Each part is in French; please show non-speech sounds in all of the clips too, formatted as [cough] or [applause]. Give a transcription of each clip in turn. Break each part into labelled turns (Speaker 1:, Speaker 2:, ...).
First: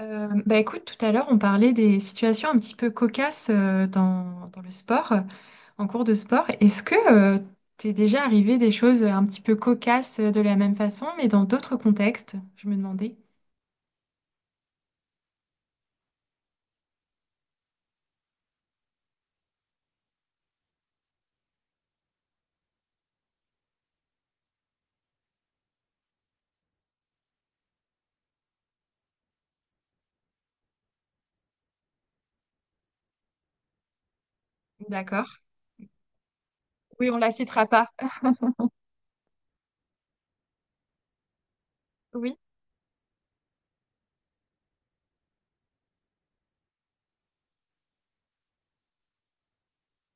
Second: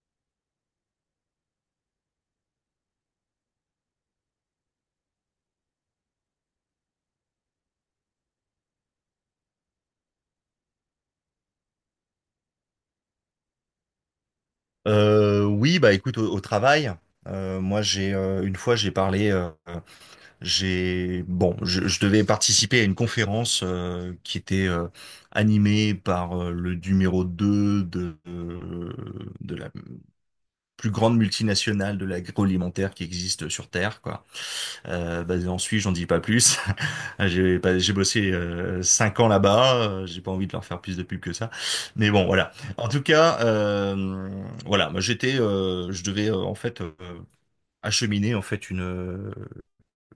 Speaker 1: Bah écoute, tout à l'heure, on parlait des situations un petit peu cocasses dans, dans le sport, en cours de sport. Est-ce que t'es déjà arrivé des choses un petit peu cocasses de la même façon, mais dans d'autres contextes? Je me demandais.
Speaker 2: Oui, bah écoute, au travail, moi j'ai une fois j'ai parlé, j'ai bon, je devais participer à une conférence qui était animée par le numéro 2 de, de la plus grande multinationale de l'agroalimentaire qui existe sur Terre, quoi.
Speaker 1: D'accord.
Speaker 2: Basé en Suisse, j'en dis pas plus.
Speaker 1: Oui, on
Speaker 2: [laughs]
Speaker 1: la
Speaker 2: J'ai
Speaker 1: citera
Speaker 2: pas-
Speaker 1: pas.
Speaker 2: J'ai bossé 5 ans là-bas. J'ai pas envie de leur faire plus de pub que ça. Mais bon,
Speaker 1: Oui,
Speaker 2: voilà. En tout cas, voilà. Moi, j'étais, je devais en fait acheminer en fait une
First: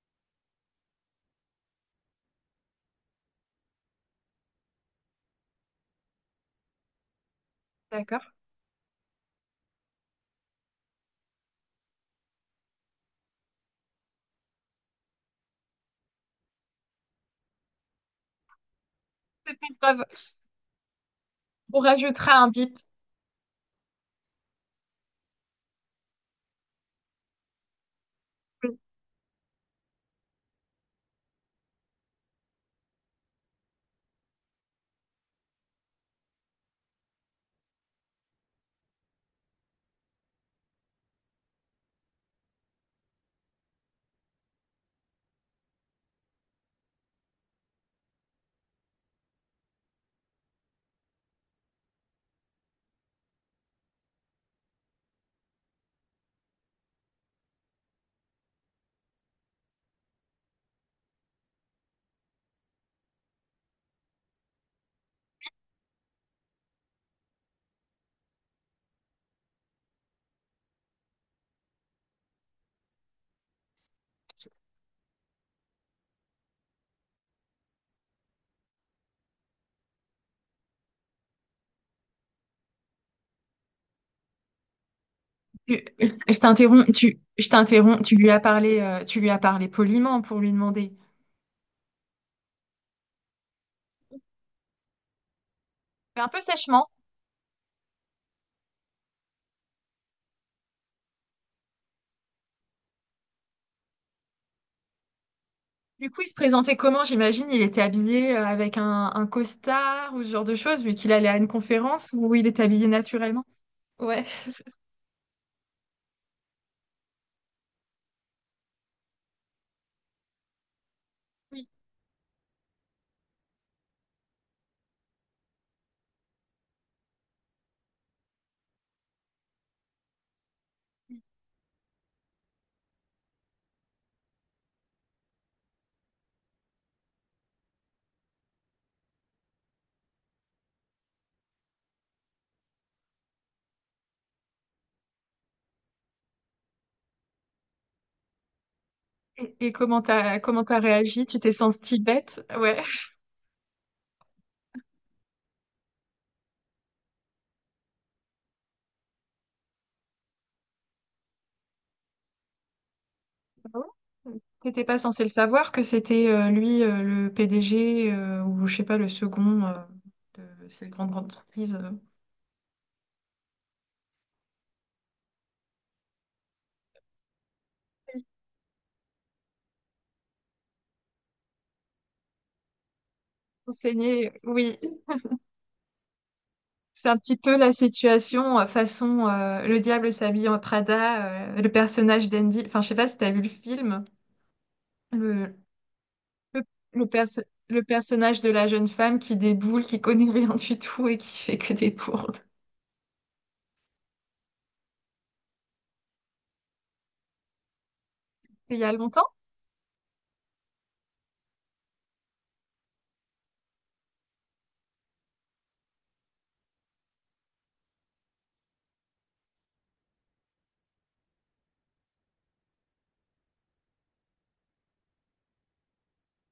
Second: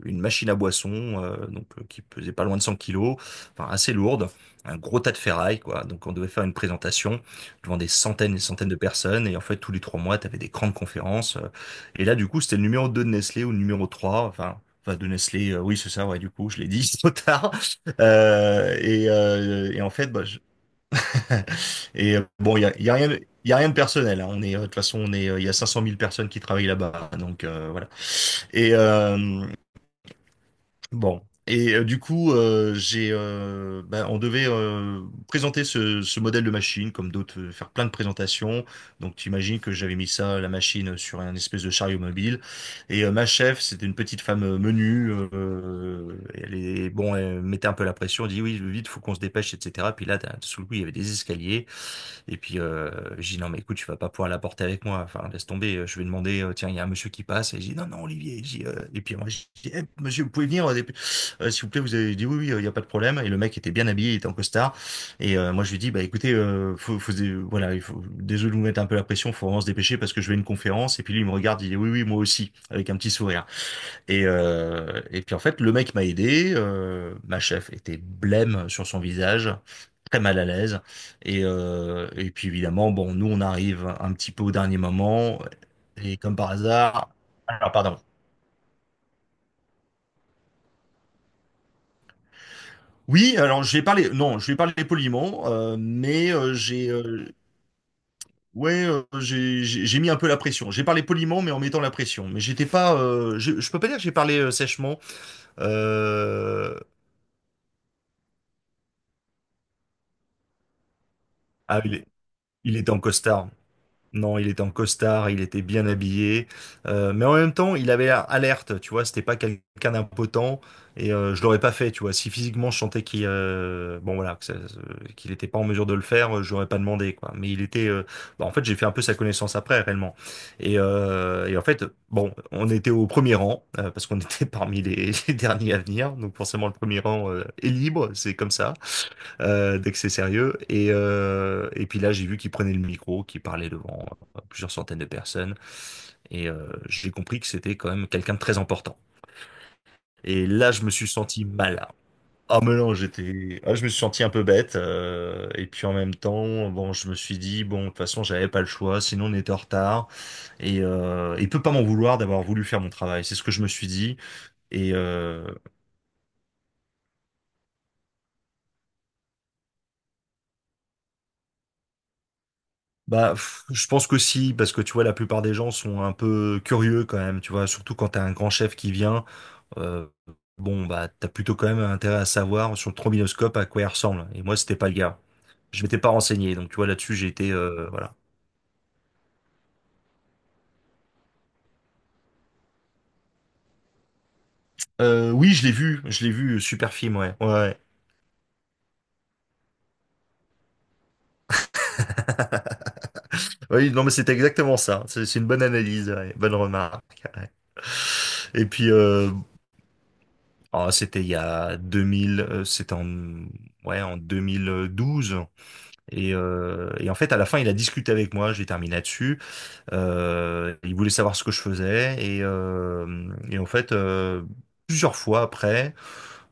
Speaker 2: une machine à boisson, donc qui pesait pas loin de 100 kilos, enfin assez lourde, un gros tas de ferraille, quoi. Donc on devait faire une présentation devant des centaines
Speaker 1: d'accord.
Speaker 2: et des centaines de personnes, et en fait tous les 3 mois, tu avais des grandes conférences. Et là, du coup, c'était le numéro 2 de Nestlé ou le numéro 3 enfin. Enfin, de Nestlé, oui, c'est ça, ouais, du coup, je l'ai dit [laughs] trop tard.
Speaker 1: C'est
Speaker 2: Et en
Speaker 1: pas grave.
Speaker 2: fait, bah,
Speaker 1: On
Speaker 2: [laughs]
Speaker 1: rajoutera un
Speaker 2: bon,
Speaker 1: bip.
Speaker 2: il y a rien, il y a rien de personnel. Hein. On est, de toute façon, on est, il y a 500 000 personnes qui travaillent là-bas, donc voilà. Et, euh, Bon. Du coup, j'ai, ben, on devait présenter ce modèle de machine, comme d'autres, faire plein de présentations. Donc, tu imagines que j'avais mis ça, la machine, sur un espèce de chariot mobile. Ma chef, c'était une petite femme menue. Elle est, bon, elle mettait un peu la pression. Elle dit, oui, vite, faut qu'on se dépêche, etc. Puis là, sous le coup, il y avait des escaliers. Et puis, je dis: «Non, mais écoute, tu vas pas pouvoir l'apporter avec moi, enfin laisse tomber, je vais demander, tiens, il y a un monsieur qui passe» et je dis: «Non, non, Olivier», je dis, et puis moi, je dis: «Eh monsieur, vous pouvez venir, dépe s'il vous plaît, vous avez» dit «Oui, oui, il y a pas de problème» et le mec était bien habillé, il était en costard et moi je lui dis: «Bah écoutez, faut faut dé voilà, il faut désolé de vous mettre un peu la pression, faut vraiment se dépêcher parce que je vais à une conférence» et puis lui, il me regarde, il dit: «Oui, oui, moi aussi» avec un petit sourire. Et puis en fait, le mec m'a aidé. Ma chef était blême sur son visage, très mal à l'aise. Et puis évidemment, bon, nous on arrive un petit peu au dernier moment. Et comme
Speaker 1: Je
Speaker 2: par
Speaker 1: t'interromps,
Speaker 2: hasard,
Speaker 1: je
Speaker 2: alors pardon.
Speaker 1: t'interromps, tu lui as parlé, tu lui as parlé poliment pour lui demander.
Speaker 2: Oui, alors je vais parler, non, je vais parler poliment,
Speaker 1: Fais un
Speaker 2: mais
Speaker 1: peu sèchement.
Speaker 2: j'ai, ouais, j'ai, j'ai mis un peu la pression. J'ai parlé poliment, mais en mettant la pression. Mais j'étais pas, je peux pas dire que j'ai parlé sèchement.
Speaker 1: Du coup, il se présentait
Speaker 2: Euh,
Speaker 1: comment? J'imagine, il était habillé avec un costard ou ce genre de choses, vu qu'il allait à une
Speaker 2: Ah,
Speaker 1: conférence où il était
Speaker 2: il
Speaker 1: habillé
Speaker 2: était en
Speaker 1: naturellement.
Speaker 2: costard.
Speaker 1: Ouais.
Speaker 2: Non, il était en costard, il était bien habillé, mais en même temps, il avait l'air alerte, tu vois, c'était pas quelqu'un d'impotent, je l'aurais
Speaker 1: Oui.
Speaker 2: pas fait, tu vois. Si physiquement je sentais qu'il bon voilà, qu'il était pas en mesure de le faire, je l'aurais pas demandé, quoi. Mais il était, bah, en fait, j'ai fait un peu sa connaissance après, réellement. Et en fait, bon, on était au premier rang, parce qu'on était [laughs] parmi les derniers à venir, donc forcément le premier rang est libre, c'est comme ça dès que c'est sérieux. Et puis là, j'ai vu qu'il prenait le micro, qu'il parlait devant plusieurs centaines de personnes. J'ai compris que c'était quand même quelqu'un de très important.
Speaker 1: Et comment
Speaker 2: Et
Speaker 1: comment
Speaker 2: là,
Speaker 1: t'as
Speaker 2: je me suis
Speaker 1: réagi? Tu
Speaker 2: senti
Speaker 1: t'es
Speaker 2: mal.
Speaker 1: sentie bête?
Speaker 2: Ah mais
Speaker 1: Ouais.
Speaker 2: non, j'étais, ah, je me suis senti un peu bête. Et puis en même temps, bon, je me suis dit bon, de toute façon, j'avais pas le choix, sinon on était en retard. Il peut pas m'en vouloir d'avoir voulu faire mon travail. C'est ce que je me
Speaker 1: Ah bon.
Speaker 2: suis dit.
Speaker 1: T'étais
Speaker 2: Et
Speaker 1: pas censé le
Speaker 2: euh,
Speaker 1: savoir que c'était lui le PDG ou je sais pas le second de cette grande, grande entreprise.
Speaker 2: Bah, pff, je pense que si, parce que tu vois, la plupart des gens sont un peu curieux quand même, tu vois, surtout quand t'as un grand chef qui vient, euh, bon, bah, t'as plutôt quand même intérêt à savoir sur le trombinoscope à quoi il ressemble.
Speaker 1: Enseigné,
Speaker 2: Et moi,
Speaker 1: oui,
Speaker 2: c'était pas le gars. Je m'étais pas renseigné, donc tu vois,
Speaker 1: c'est
Speaker 2: là-dessus,
Speaker 1: un
Speaker 2: j'ai
Speaker 1: petit
Speaker 2: été,
Speaker 1: peu la
Speaker 2: voilà.
Speaker 1: situation façon Le diable s'habille en Prada, le personnage d'Andy. Enfin, je sais pas si t'as vu le film.
Speaker 2: Oui,
Speaker 1: Le,
Speaker 2: je l'ai vu,
Speaker 1: le,
Speaker 2: super
Speaker 1: le
Speaker 2: film, ouais,
Speaker 1: perso-
Speaker 2: ouais, ouais.
Speaker 1: le personnage de la jeune femme qui déboule, qui connaît rien du tout et qui fait que des bourdes.
Speaker 2: [laughs] Oui, non, mais c'était exactement ça. C'est une bonne analyse, ouais, bonne remarque. Ouais. Et
Speaker 1: C'est il y
Speaker 2: puis,
Speaker 1: a longtemps?
Speaker 2: euh, ah, c'était il y a 2000, c'était en, ouais, en 2012. Et en fait, à la fin, il a discuté avec moi. J'ai terminé là-dessus. Il voulait savoir ce que je faisais. Et en fait, plusieurs fois après,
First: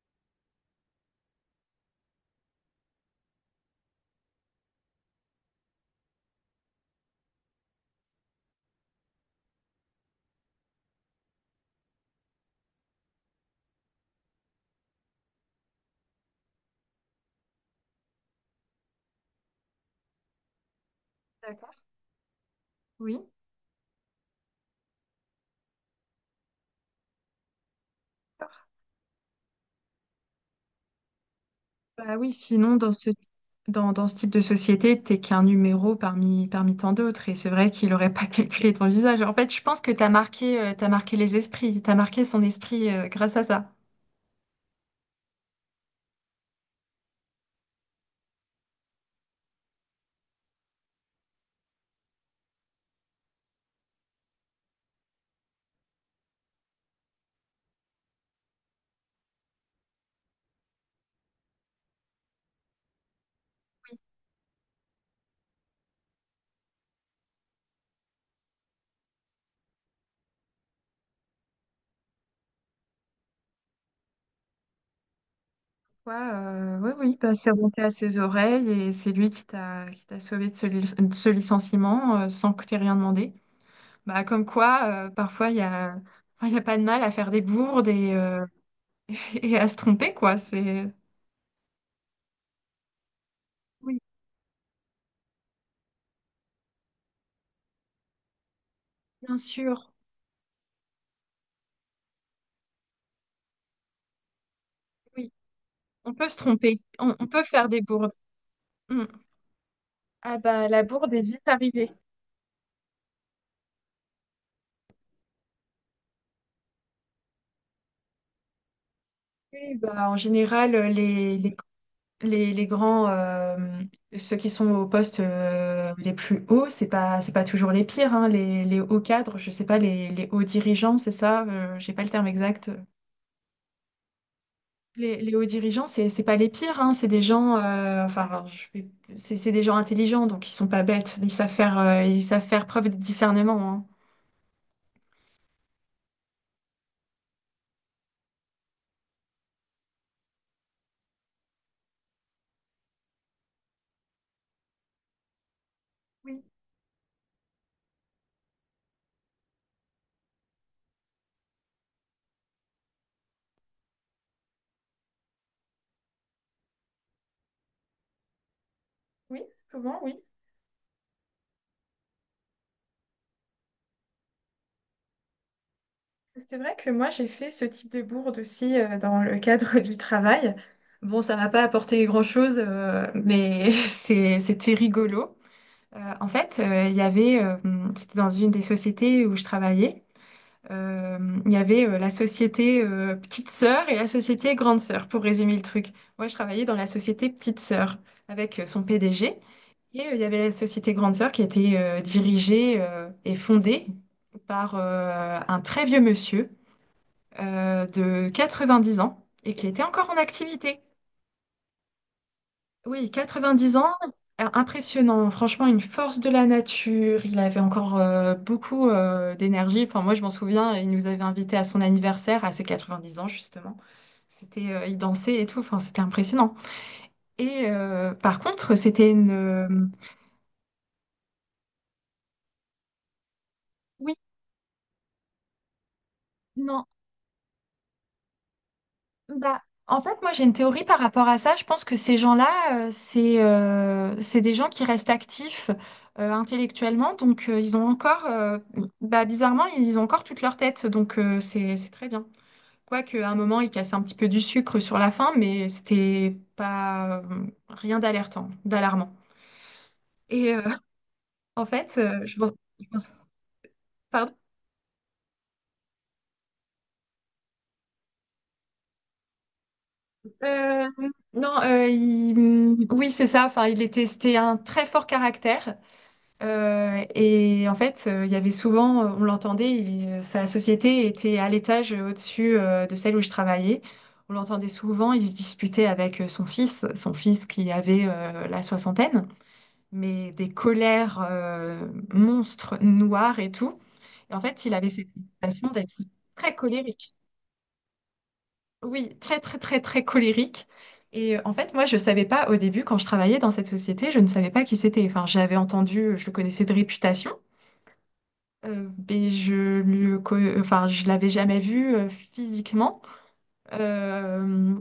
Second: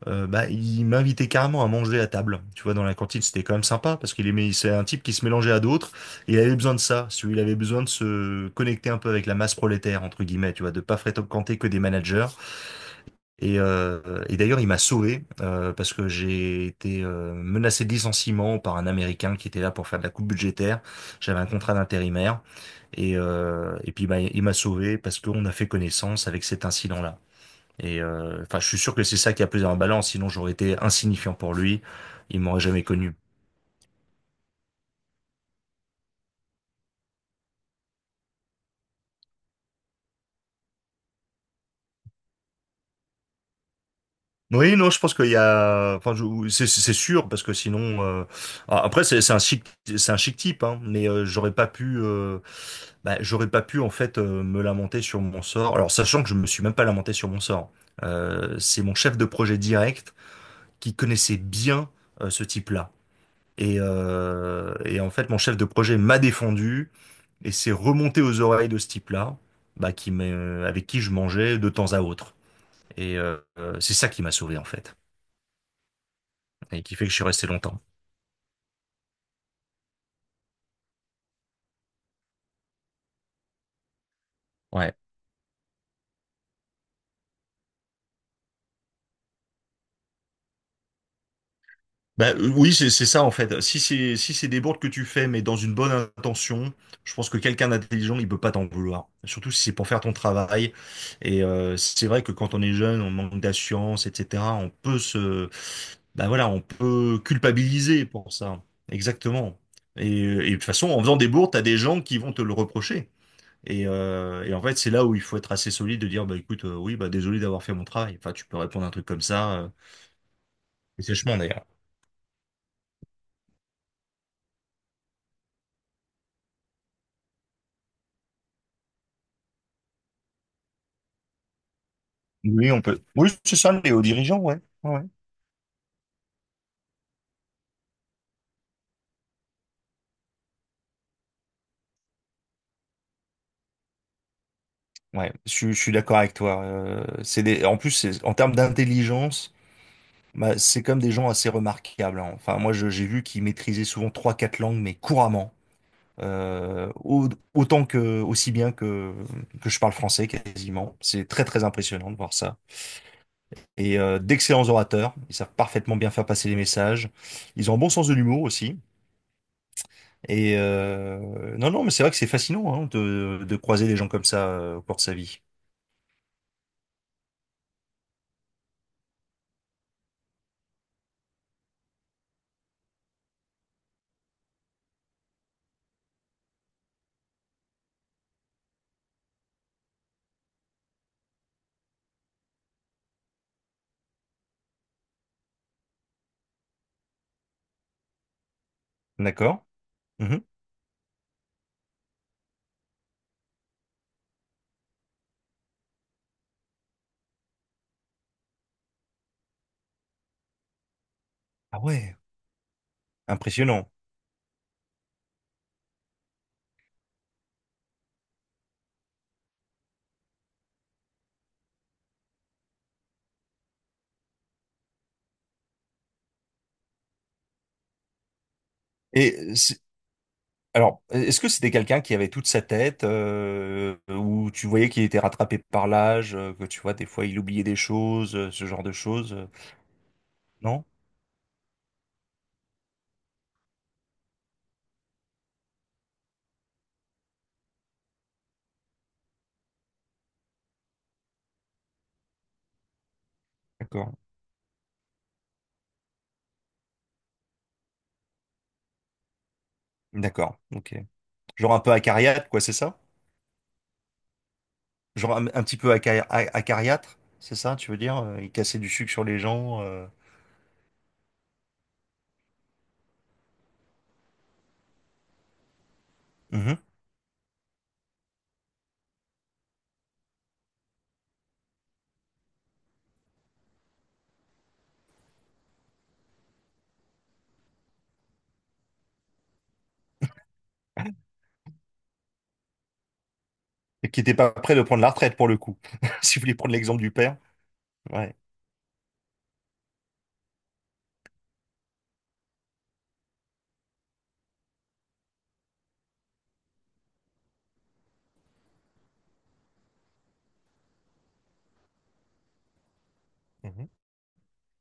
Speaker 2: bah, il m'invitait carrément à manger à table. Tu vois, dans la cantine, c'était quand même sympa parce qu'il aimait. C'est un type qui se mélangeait à d'autres. Et il avait besoin de ça. Si tu veux, il avait besoin de se connecter un peu avec la masse prolétaire entre guillemets. Tu vois, de pas fréquenter que des managers et d'ailleurs, il m'a sauvé parce que j'ai été menacé de licenciement par un Américain qui était là pour faire de la coupe budgétaire. J'avais un contrat
Speaker 1: D'accord.
Speaker 2: d'intérimaire
Speaker 1: Oui.
Speaker 2: et puis bah, il m'a sauvé parce qu'on a fait connaissance avec cet incident-là. Enfin, je
Speaker 1: D'accord.
Speaker 2: suis sûr que c'est ça qui a pesé en balance, sinon j'aurais été insignifiant pour lui.
Speaker 1: Bah oui,
Speaker 2: Il m'aurait
Speaker 1: sinon,
Speaker 2: jamais
Speaker 1: dans ce,
Speaker 2: connu.
Speaker 1: dans, dans ce type de société, t'es qu'un numéro parmi, parmi tant d'autres. Et c'est vrai qu'il n'aurait pas [laughs] calculé ton visage. En fait, je pense que t'as marqué les esprits. T'as marqué son esprit, grâce à ça.
Speaker 2: Oui, non, je pense qu'il y a, enfin, c'est sûr parce que sinon, ah, après c'est un chic type, hein, mais j'aurais pas pu. Bah, j'aurais pas pu en fait me lamenter sur mon sort. Alors sachant que je me suis même pas lamenté sur mon sort. C'est mon chef de projet direct qui connaissait bien ce type-là. Et en fait, mon chef de projet m'a défendu et s'est remonté aux oreilles de ce type-là, bah, avec qui je mangeais de temps à autre. C'est ça qui m'a sauvé en fait,
Speaker 1: Ouais,
Speaker 2: et
Speaker 1: oui,
Speaker 2: qui fait que je
Speaker 1: oui,
Speaker 2: suis
Speaker 1: bah,
Speaker 2: resté
Speaker 1: c'est
Speaker 2: longtemps.
Speaker 1: remonté à ses oreilles et c'est lui qui qui t'a sauvé de de ce licenciement, sans que t'aies rien demandé. Bah, comme quoi, parfois, enfin, il y a pas de mal à faire des bourdes et [laughs] et à se tromper, quoi. C'est...
Speaker 2: Bah, oui, c'est ça en fait.
Speaker 1: Oui,
Speaker 2: Si c'est des bourdes que tu fais, mais dans une bonne intention, je pense que quelqu'un d'intelligent, il peut pas t'en vouloir.
Speaker 1: bien
Speaker 2: Surtout si c'est pour
Speaker 1: sûr.
Speaker 2: faire ton travail. C'est vrai que quand on est jeune, on manque d'assurance, etc. On peut
Speaker 1: Oui,
Speaker 2: se,
Speaker 1: on
Speaker 2: bah
Speaker 1: peut se
Speaker 2: voilà, on
Speaker 1: tromper.
Speaker 2: peut
Speaker 1: On peut faire des
Speaker 2: culpabiliser
Speaker 1: bourdes.
Speaker 2: pour ça.
Speaker 1: Mm.
Speaker 2: Exactement.
Speaker 1: Ah
Speaker 2: Et de toute
Speaker 1: bah, la
Speaker 2: façon, en
Speaker 1: bourde
Speaker 2: faisant
Speaker 1: est
Speaker 2: des
Speaker 1: vite
Speaker 2: bourdes, t'as des
Speaker 1: arrivée.
Speaker 2: gens qui vont te le reprocher. Et en fait, c'est là où il faut être assez solide de dire, bah écoute, oui, bah désolé d'avoir fait mon travail. Enfin, tu peux répondre à un truc comme ça,
Speaker 1: Oui, bah, en général,
Speaker 2: et sèchement d'ailleurs.
Speaker 1: les grands, ceux qui sont aux postes les plus hauts, c'est pas toujours les pires, hein, les hauts cadres, je sais pas, les hauts dirigeants, c'est ça, j'ai pas le terme exact.
Speaker 2: Oui, on peut. Oui, c'est ça, les hauts dirigeants, ouais. Ouais, ouais.
Speaker 1: Les hauts dirigeants, c'est pas les pires, hein, c'est des gens, c'est des gens intelligents, donc ils sont pas bêtes, ils savent faire preuve de discernement, hein.
Speaker 2: Ouais, je suis d'accord avec toi. C'est des... En plus, en termes d'intelligence, bah, c'est comme des gens assez remarquables. Hein. Enfin, moi, j'ai vu qu'ils maîtrisaient souvent trois, quatre langues, mais couramment.
Speaker 1: Oui,
Speaker 2: Autant que, aussi bien que je parle français quasiment. C'est très, très impressionnant de voir ça. D'excellents orateurs. Ils savent parfaitement bien faire passer les messages. Ils ont un bon sens de l'humour aussi.
Speaker 1: oui, souvent, oui.
Speaker 2: Non, non, mais c'est vrai que c'est fascinant hein, de croiser des gens comme ça au cours de sa vie.
Speaker 1: C'est vrai que moi, j'ai fait ce type de bourde aussi dans le cadre [laughs] du travail. Bon, ça m'a pas apporté grand-chose, mais [laughs] c'était rigolo. En fait, il y avait, C'était dans une des sociétés où je travaillais. Euh, il y avait la société Petite Sœur et la société Grande Sœur, pour résumer le truc. Moi, je travaillais dans la société Petite Sœur avec son PDG.
Speaker 2: D'accord?
Speaker 1: Et il y avait
Speaker 2: Mhm.
Speaker 1: la société Grande Sœur qui était dirigée et fondée par un très vieux monsieur de 90 ans et qui était encore en activité.
Speaker 2: Ah ouais,
Speaker 1: Oui, 90
Speaker 2: impressionnant.
Speaker 1: ans, impressionnant. Franchement, une force de la nature. Il avait encore beaucoup d'énergie. Enfin, moi, je m'en souviens, il nous avait invités à son anniversaire, à ses 90 ans, justement. Il dansait et tout. Enfin, c'était impressionnant. Et par contre, c'était une.
Speaker 2: Et euh, c'est- alors, est-ce que c'était quelqu'un qui avait toute sa tête,
Speaker 1: Oui,
Speaker 2: ou tu voyais qu'il était rattrapé par l'âge, que tu
Speaker 1: non,
Speaker 2: vois, des fois il oubliait des choses, ce genre de choses?
Speaker 1: Bah, en fait, moi j'ai une théorie
Speaker 2: Non?
Speaker 1: par rapport à ça. Je pense que ces gens-là, c'est des gens qui restent actifs intellectuellement, donc ils ont encore, bah, bizarrement, ils ont encore toute leur tête, donc c'est très bien. Quoique à un moment, ils cassaient un petit
Speaker 2: D'accord.
Speaker 1: peu du sucre sur la fin, mais c'était pas rien d'alertant, d'alarmant. Et
Speaker 2: D'accord,
Speaker 1: euh,
Speaker 2: ok.
Speaker 1: [laughs] en
Speaker 2: Genre un peu
Speaker 1: fait,
Speaker 2: acariâtre, quoi, c'est
Speaker 1: je
Speaker 2: ça?
Speaker 1: pense- pardon.
Speaker 2: Un petit peu acariâtre, c'est ça, tu veux dire? Il cassait du sucre sur les gens.
Speaker 1: Euh, non, il- Oui, c'est ça. Enfin, c'était un très fort caractère. Et en fait, il y avait souvent, On l'entendait, sa société était à l'étage au-dessus de celle où je travaillais. On l'entendait souvent, il se disputait avec son fils qui avait la soixantaine, mais des colères monstres, noires et tout.
Speaker 2: Et qui n'était
Speaker 1: Et en
Speaker 2: pas
Speaker 1: fait, il
Speaker 2: prêt de
Speaker 1: avait
Speaker 2: prendre
Speaker 1: cette
Speaker 2: la retraite pour le
Speaker 1: passion
Speaker 2: coup.
Speaker 1: d'être
Speaker 2: [laughs] Si vous
Speaker 1: très
Speaker 2: voulez prendre l'exemple du
Speaker 1: colérique.
Speaker 2: père. Ouais.
Speaker 1: Oui, très, très, très, très colérique. Moi, je savais pas au début, quand je travaillais dans cette société, je ne savais pas qui c'était. Enfin, j'avais entendu, je le connaissais de réputation. Enfin, je l'avais jamais vu physiquement.
Speaker 2: Mhm.
Speaker 1: Euh,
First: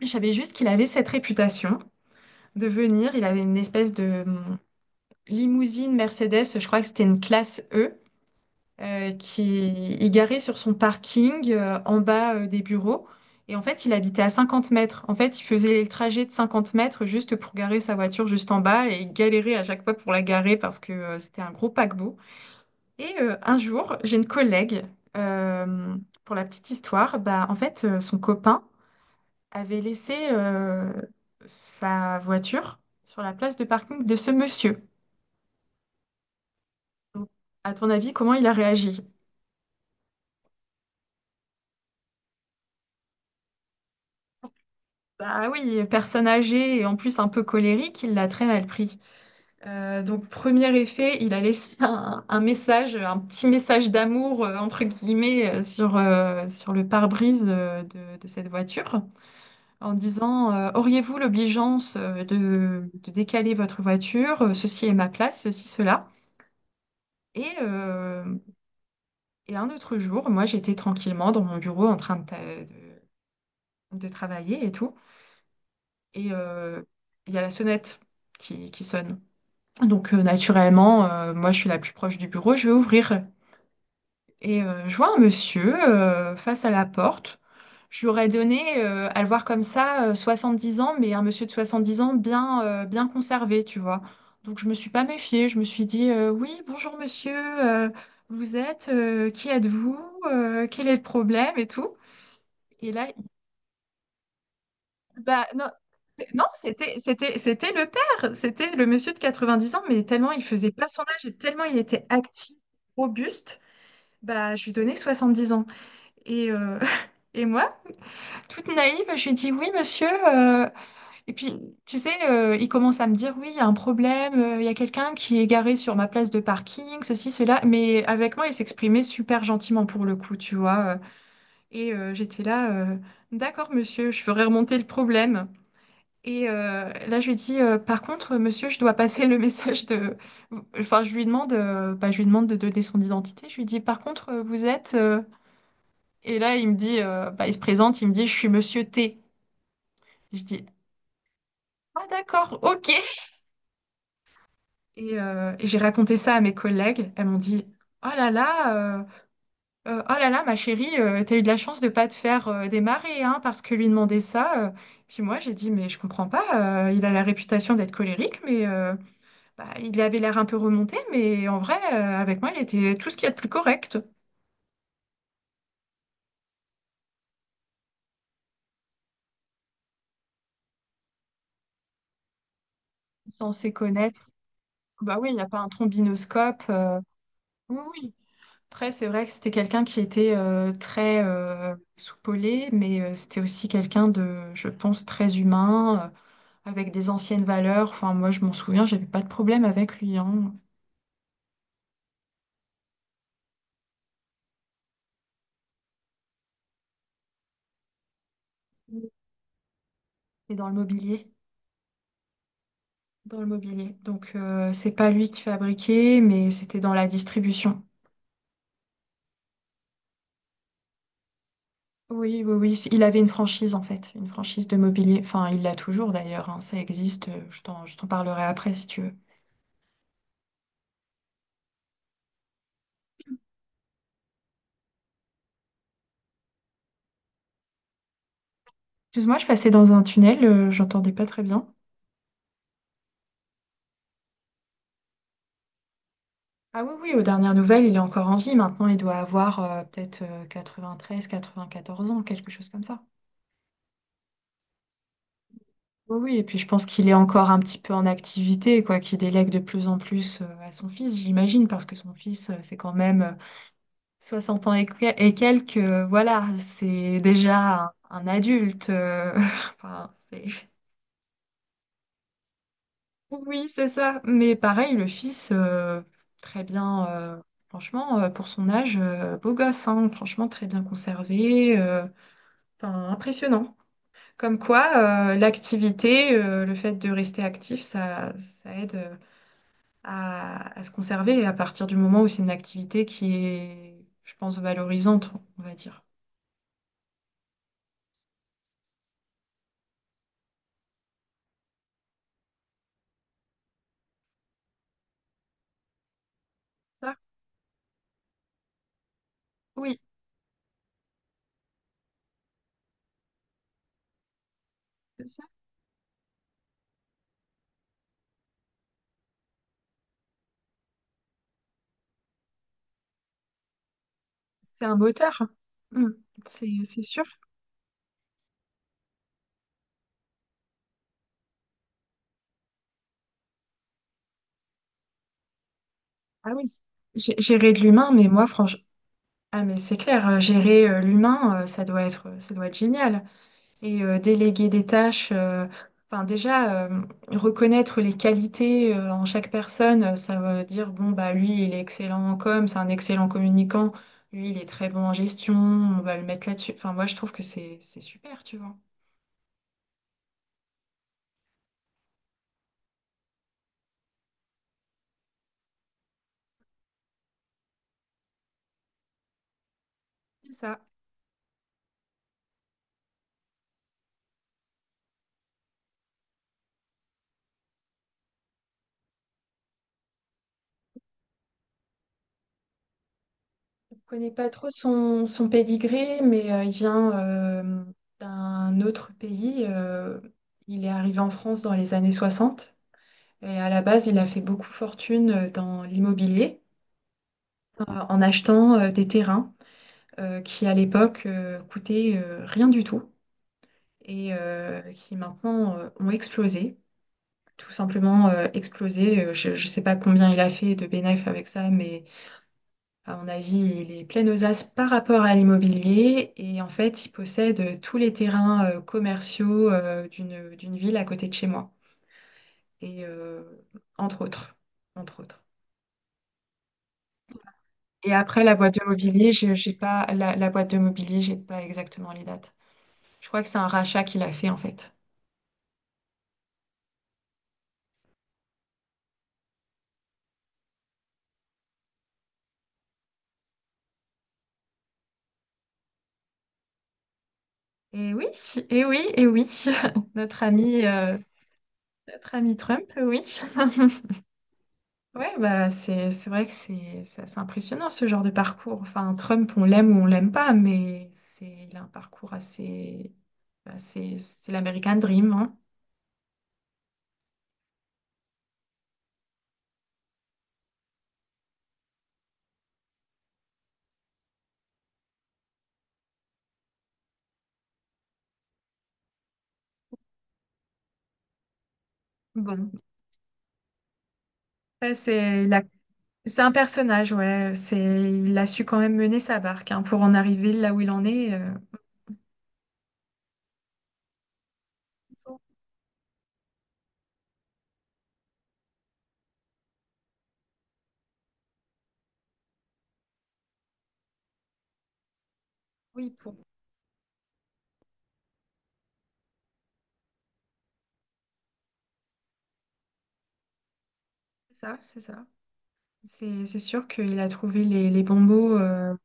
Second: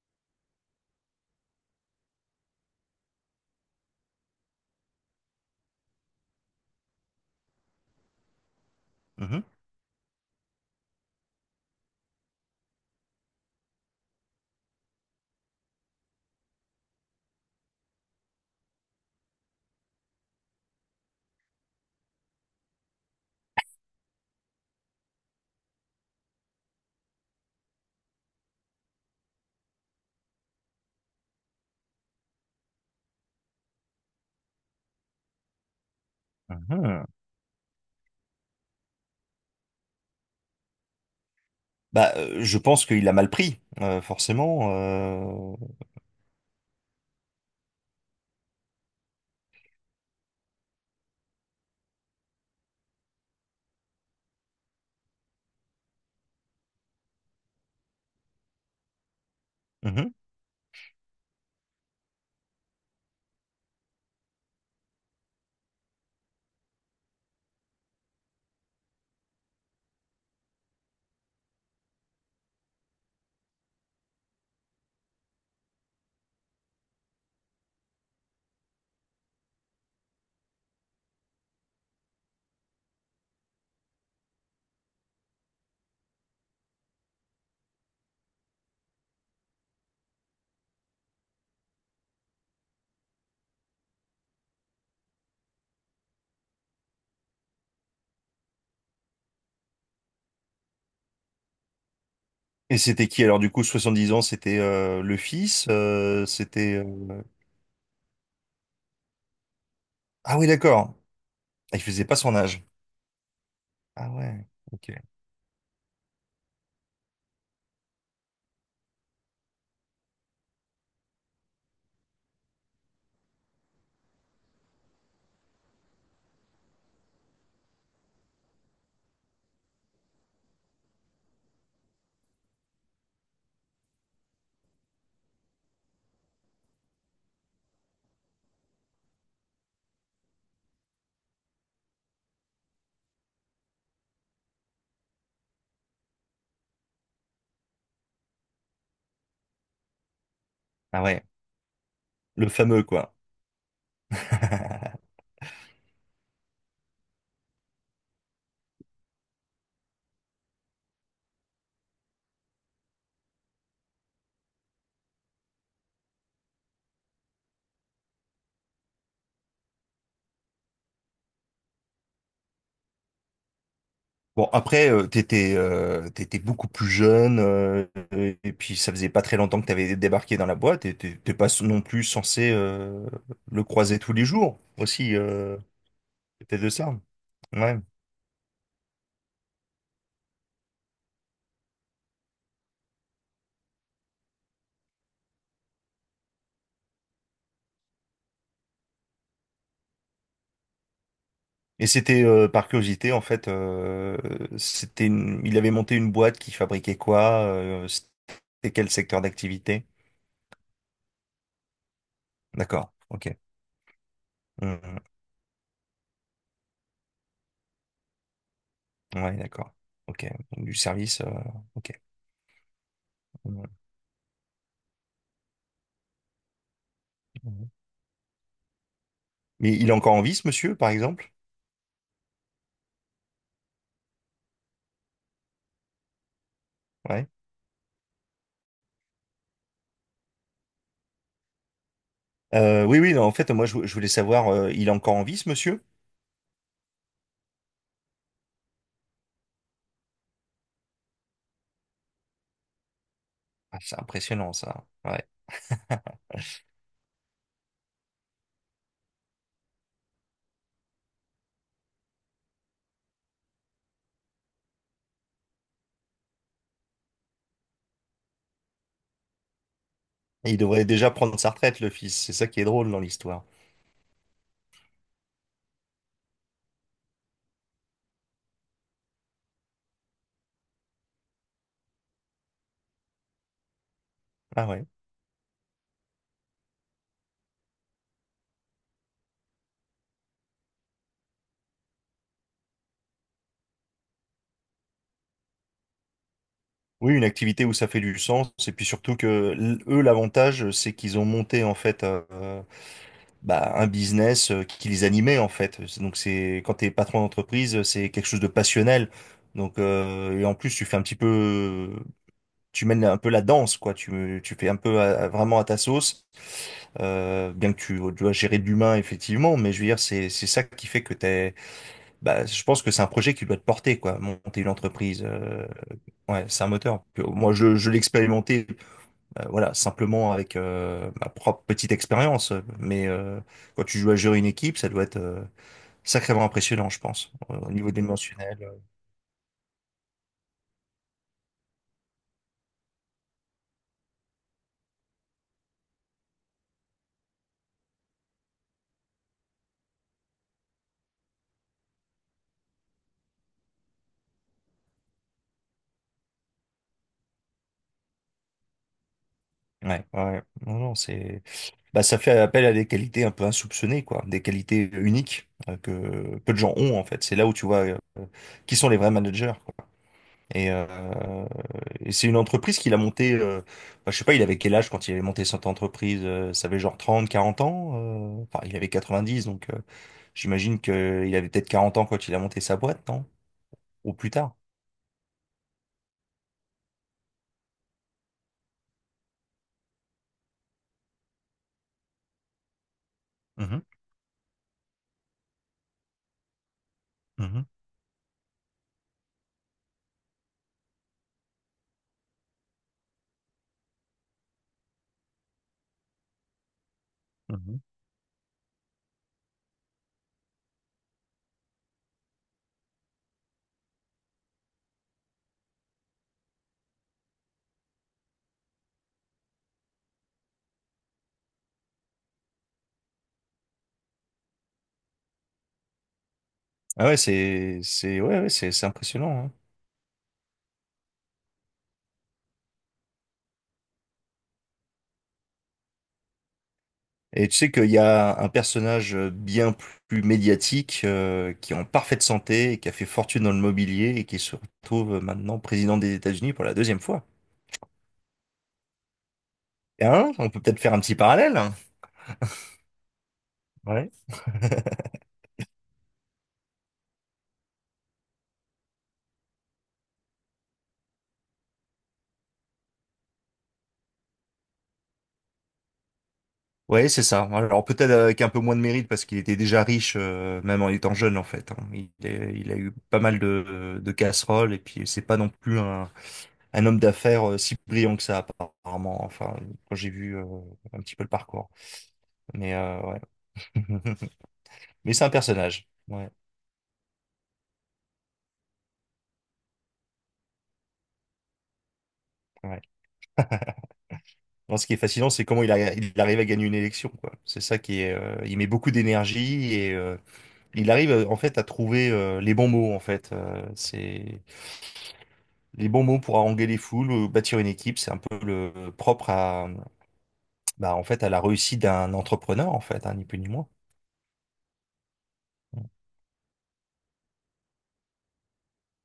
Speaker 1: je savais juste qu'il avait cette réputation de venir. Il avait une espèce de limousine Mercedes, je crois que c'était une classe E,
Speaker 2: Mhm.
Speaker 1: qui il garait sur son parking en bas des bureaux. Et en fait, il habitait à 50 mètres. En fait, il faisait le trajet de 50 mètres juste pour garer sa voiture juste en bas et il galérait à chaque fois pour la garer parce que c'était un gros paquebot. Un jour, j'ai une collègue, euh, pour la petite histoire, bah, en fait, son copain avait laissé sa voiture sur la place de parking de ce monsieur.
Speaker 2: Mhm.
Speaker 1: Donc, à ton avis, comment il a réagi?
Speaker 2: Bah, je pense qu'il a mal pris, forcément.
Speaker 1: Bah oui, personne âgée et en plus un peu colérique, il l'a très mal pris. Donc, premier effet, il a laissé [laughs] un message, un petit message d'amour, entre guillemets, sur le pare-brise de cette voiture, en
Speaker 2: Mhm.
Speaker 1: disant auriez-vous l'obligeance de décaler votre voiture? Ceci est ma place, ceci, cela. Et, euh, et un autre jour, moi j'étais tranquillement dans mon bureau en train de- de travailler et tout. Et euh, il y a la sonnette qui sonne. Donc naturellement, moi je suis la plus proche du bureau, je vais ouvrir. Et je vois un monsieur face à la porte. Je lui aurais donné, à le voir comme ça, dix ans, mais un monsieur de 70 ans bien, bien conservé, tu vois. Donc je me suis pas méfiée. Je me suis dit, oui, bonjour monsieur, qui êtes-vous, quel est le problème et tout.
Speaker 2: Et
Speaker 1: Et là,
Speaker 2: c'était qui alors du coup, 70 ans, c'était le
Speaker 1: bah non,
Speaker 2: fils,
Speaker 1: non,
Speaker 2: c'était...
Speaker 1: c'était le père, c'était le monsieur de 90 ans, mais tellement
Speaker 2: Ah
Speaker 1: il
Speaker 2: oui,
Speaker 1: faisait pas
Speaker 2: d'accord.
Speaker 1: son âge et tellement il
Speaker 2: Ah, il
Speaker 1: était
Speaker 2: faisait pas son
Speaker 1: actif,
Speaker 2: âge.
Speaker 1: robuste,
Speaker 2: Ah ouais,
Speaker 1: bah je lui
Speaker 2: ok.
Speaker 1: donnais 70 ans. Et, euh, [laughs] et moi, toute naïve, je lui dis oui, monsieur. Et puis, tu sais, il commence à me dire oui, il y a un problème, il y a quelqu'un qui est garé sur ma place de parking, ceci, cela. Mais avec moi, il s'exprimait super gentiment pour le coup, tu vois. J'étais là, d'accord, monsieur, je ferai remonter le problème. Et là, je lui dis, par contre, monsieur, je dois passer le [laughs] message de. Enfin, je lui demande, je lui demande de donner son identité. Je lui dis, par contre, vous êtes. Et là, il me dit, il se présente, il me dit, je suis Monsieur T. Je dis,
Speaker 2: Ah ouais,
Speaker 1: ah
Speaker 2: le
Speaker 1: d'accord,
Speaker 2: fameux
Speaker 1: ok.
Speaker 2: quoi. [laughs]
Speaker 1: Et j'ai raconté ça à mes collègues. Elles m'ont dit, oh là là, oh là là, ma chérie, t'as eu de la chance de pas te faire démarrer, hein, parce que lui demander ça. Puis moi, j'ai dit, mais je comprends pas. Il a la réputation d'être colérique, mais bah, il avait l'air un peu remonté, mais en vrai, avec moi, il était tout ce qu'il y a de plus correct.
Speaker 2: Bon, après, t'étais, t'étais beaucoup plus jeune, et puis ça faisait pas très longtemps que t'avais débarqué dans la boîte, et t'es pas non plus censé le
Speaker 1: Censé
Speaker 2: croiser tous les
Speaker 1: connaître.
Speaker 2: jours aussi,
Speaker 1: Bah oui, il n'y a pas un
Speaker 2: peut-être
Speaker 1: trombinoscope.
Speaker 2: de ça.
Speaker 1: Oui,
Speaker 2: Ouais.
Speaker 1: oui. Après, c'est vrai que c'était quelqu'un qui était très soupolé, mais c'était aussi quelqu'un de, je pense, très humain, avec des anciennes valeurs. Enfin, moi, je m'en souviens, j'avais pas de problème avec lui, hein.
Speaker 2: Et c'était par curiosité, en fait, il avait monté une boîte qui fabriquait quoi, c'était quel secteur d'activité?
Speaker 1: Et dans le mobilier,
Speaker 2: D'accord, ok.
Speaker 1: dans le mobilier. Donc, c'est
Speaker 2: Mhm.
Speaker 1: pas lui qui fabriquait, mais c'était dans la distribution.
Speaker 2: Ouais, d'accord. Ok, du service, ok.
Speaker 1: Oui, oui, oui. Il avait une franchise en fait, une franchise de mobilier. Enfin, il l'a toujours d'ailleurs, hein. Ça existe.
Speaker 2: Mhm.
Speaker 1: Je t'en parlerai après si tu veux.
Speaker 2: Mais il est encore en vie, ce monsieur, par exemple? Ouais.
Speaker 1: Excuse-moi, je passais dans un tunnel. J'entendais pas très bien.
Speaker 2: Oui, oui, non, en fait, moi, je voulais savoir, il est encore en vie, ce monsieur?
Speaker 1: Ah oui, oui, aux dernières nouvelles, il est encore en vie. Maintenant, il doit avoir peut-être quatre-vingt-treize, quatre-vingt-quatorze ans, quelque chose comme ça.
Speaker 2: Ah, c'est impressionnant, ça. Ouais.
Speaker 1: Oui,
Speaker 2: [laughs]
Speaker 1: oui, et puis je pense qu'il est encore un petit peu en activité, quoi, qu'il délègue de plus en plus à son fils, j'imagine, parce que son fils, c'est quand même 60 ans et quelques. Voilà, c'est déjà un adulte. [laughs] Enfin,
Speaker 2: Il
Speaker 1: c'est-
Speaker 2: devrait déjà prendre sa retraite, le fils. C'est ça qui est drôle dans l'histoire.
Speaker 1: oui, c'est ça. Mais pareil, le fils, très bien, franchement, pour son âge, beau gosse, hein, franchement, très bien conservé. Enfin, impressionnant. Comme
Speaker 2: Ah ouais.
Speaker 1: quoi, l'activité, le fait de rester actif, ça aide à se conserver et à partir du moment où c'est une activité qui est, je pense, valorisante, on va dire.
Speaker 2: Oui, une activité où ça fait du sens. Et puis surtout que eux, l'avantage, c'est qu'ils ont monté en fait bah, un business qui les animait en fait. Donc c'est quand t'es
Speaker 1: Ça,
Speaker 2: patron d'entreprise, c'est quelque chose de passionnel. Donc
Speaker 1: oui,
Speaker 2: et en plus, tu fais un petit peu, tu mènes un peu la danse quoi. Tu fais un peu
Speaker 1: c'est ça.
Speaker 2: vraiment à ta sauce. Bien que tu dois gérer de l'humain, effectivement, mais je veux dire, c'est ça qui fait que t'es. Bah, je pense que c'est un projet qui doit te porter, quoi. Monter une
Speaker 1: C'est un
Speaker 2: entreprise,
Speaker 1: moteur. Mm.
Speaker 2: ouais, c'est un moteur.
Speaker 1: C'est
Speaker 2: Que
Speaker 1: sûr.
Speaker 2: moi, je l'ai expérimenté, voilà, simplement avec ma propre petite expérience. Mais quand tu joues à gérer une équipe, ça doit être sacrément
Speaker 1: Ah oui.
Speaker 2: impressionnant, je pense,
Speaker 1: Gé-
Speaker 2: au
Speaker 1: Gérer de
Speaker 2: niveau
Speaker 1: l'humain, mais moi,
Speaker 2: dimensionnel.
Speaker 1: franchement, ah mais c'est clair, gérer l'humain, ça doit être génial, et déléguer des tâches. Enfin, déjà, reconnaître les qualités en chaque personne, ça veut dire, bon, bah, lui, il est excellent en com, c'est un excellent communicant, lui, il est très bon en gestion, on va le mettre là-dessus. Enfin, moi, je trouve que c'est super, tu vois.
Speaker 2: Ouais, ouais, ouais. Non, non, c'est, bah, ça fait appel à des qualités un peu insoupçonnées, quoi, des qualités uniques que peu de gens ont en fait. C'est là où tu vois qui sont les vrais managers. Quoi.
Speaker 1: C'est
Speaker 2: Et,
Speaker 1: ça.
Speaker 2: euh, et c'est une entreprise qu'il a montée. Bah, je sais pas, il avait quel âge quand il avait monté cette entreprise? Ça avait genre 30 40 ans. Euh, enfin, il avait 90 donc j'imagine que il avait peut-être 40 ans quand il a monté sa boîte, non?
Speaker 1: Je ne
Speaker 2: Ou plus
Speaker 1: connais pas
Speaker 2: tard.
Speaker 1: trop son pédigré, mais il vient d'un autre pays. Il est arrivé en France dans les années 60 et à la base, il a fait beaucoup fortune dans l'immobilier, en achetant des terrains qui à l'époque coûtaient rien du tout et qui maintenant ont explosé, tout
Speaker 2: Mhm.
Speaker 1: simplement explosé. Je ne sais pas combien il a fait de bénéfices avec ça, mais à mon avis, il est plein aux as par rapport à l'immobilier et en fait, il possède tous les terrains commerciaux d'une d'une ville à côté de chez moi et entre autres, entre autres.
Speaker 2: Ah ouais,
Speaker 1: Et
Speaker 2: ouais,
Speaker 1: après
Speaker 2: ouais,
Speaker 1: la boîte de
Speaker 2: c'est
Speaker 1: mobilier,
Speaker 2: impressionnant. Hein.
Speaker 1: j'ai pas la boîte de mobilier, j'ai pas exactement les dates. Je crois que c'est un rachat qu'il a fait en fait.
Speaker 2: Et tu sais qu'il y a un personnage bien plus médiatique, qui est en parfaite santé, et qui a fait fortune dans le mobilier et qui se retrouve maintenant président des États-Unis pour la deuxième fois.
Speaker 1: Et oui, et oui, et oui.
Speaker 2: Et
Speaker 1: [laughs]
Speaker 2: hein,
Speaker 1: Notre
Speaker 2: on peut peut-être
Speaker 1: ami,
Speaker 2: faire un petit
Speaker 1: euh,
Speaker 2: parallèle. Hein.
Speaker 1: notre ami Trump, oui. [laughs]
Speaker 2: Ouais. [laughs]
Speaker 1: Ouais, bah c'est vrai que c'est assez impressionnant ce genre de parcours. Enfin, Trump, on l'aime ou on l'aime pas, mais c'est il a un parcours assez bah, c'est l'American Dream, hein.
Speaker 2: Ouais, c'est ça. Alors peut-être avec un peu moins de mérite parce qu'il était déjà riche, même en étant jeune en fait. Hein. Il a eu pas mal de casseroles et puis c'est pas non plus un homme d'affaires si brillant que ça apparemment. Enfin, quand j'ai vu un petit peu le parcours.
Speaker 1: Bon,
Speaker 2: Mais ouais. [laughs]
Speaker 1: ouais,
Speaker 2: Mais c'est un personnage. Ouais,
Speaker 1: c'est un personnage, ouais. C'est Il a su quand même mener sa barque hein, pour en arriver là où il en est.
Speaker 2: ouais. Non, ce qui est fascinant, c'est comment il arrive à gagner une élection, quoi. C'est ça qui est. Euh, il met beaucoup d'énergie et il arrive en fait à trouver les bons mots, en fait. C'est les bons
Speaker 1: Oui,
Speaker 2: mots
Speaker 1: pour
Speaker 2: pour haranguer les foules, bâtir une équipe. C'est un peu le propre à, bah, en fait, à la réussite d'un entrepreneur, en fait, hein, ni plus ni moins.
Speaker 1: c'est ça, c'est ça. C'est sûr qu'il a trouvé les bons mots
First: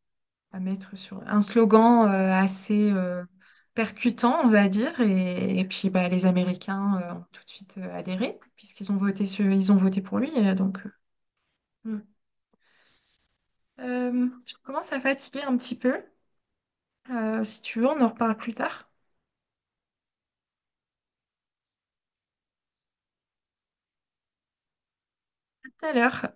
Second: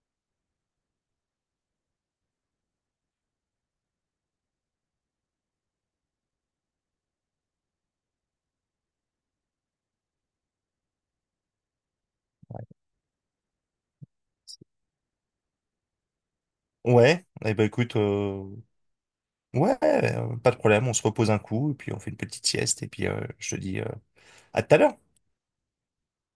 Speaker 1: à mettre sur un slogan assez percutant, on va dire. Et puis bah, les Américains ont tout de suite adhéré, puisqu'ils ont voté ils ont voté pour lui. Mm. Je commence à fatiguer un petit peu.
Speaker 2: Ouais. Eh
Speaker 1: Si
Speaker 2: ben
Speaker 1: tu veux,
Speaker 2: écoute,
Speaker 1: on en reparle plus tard.
Speaker 2: ouais, pas de problème. On se repose un coup et puis on fait une petite sieste et puis je te dis à tout à l'heure.
Speaker 1: À tout à l'heure.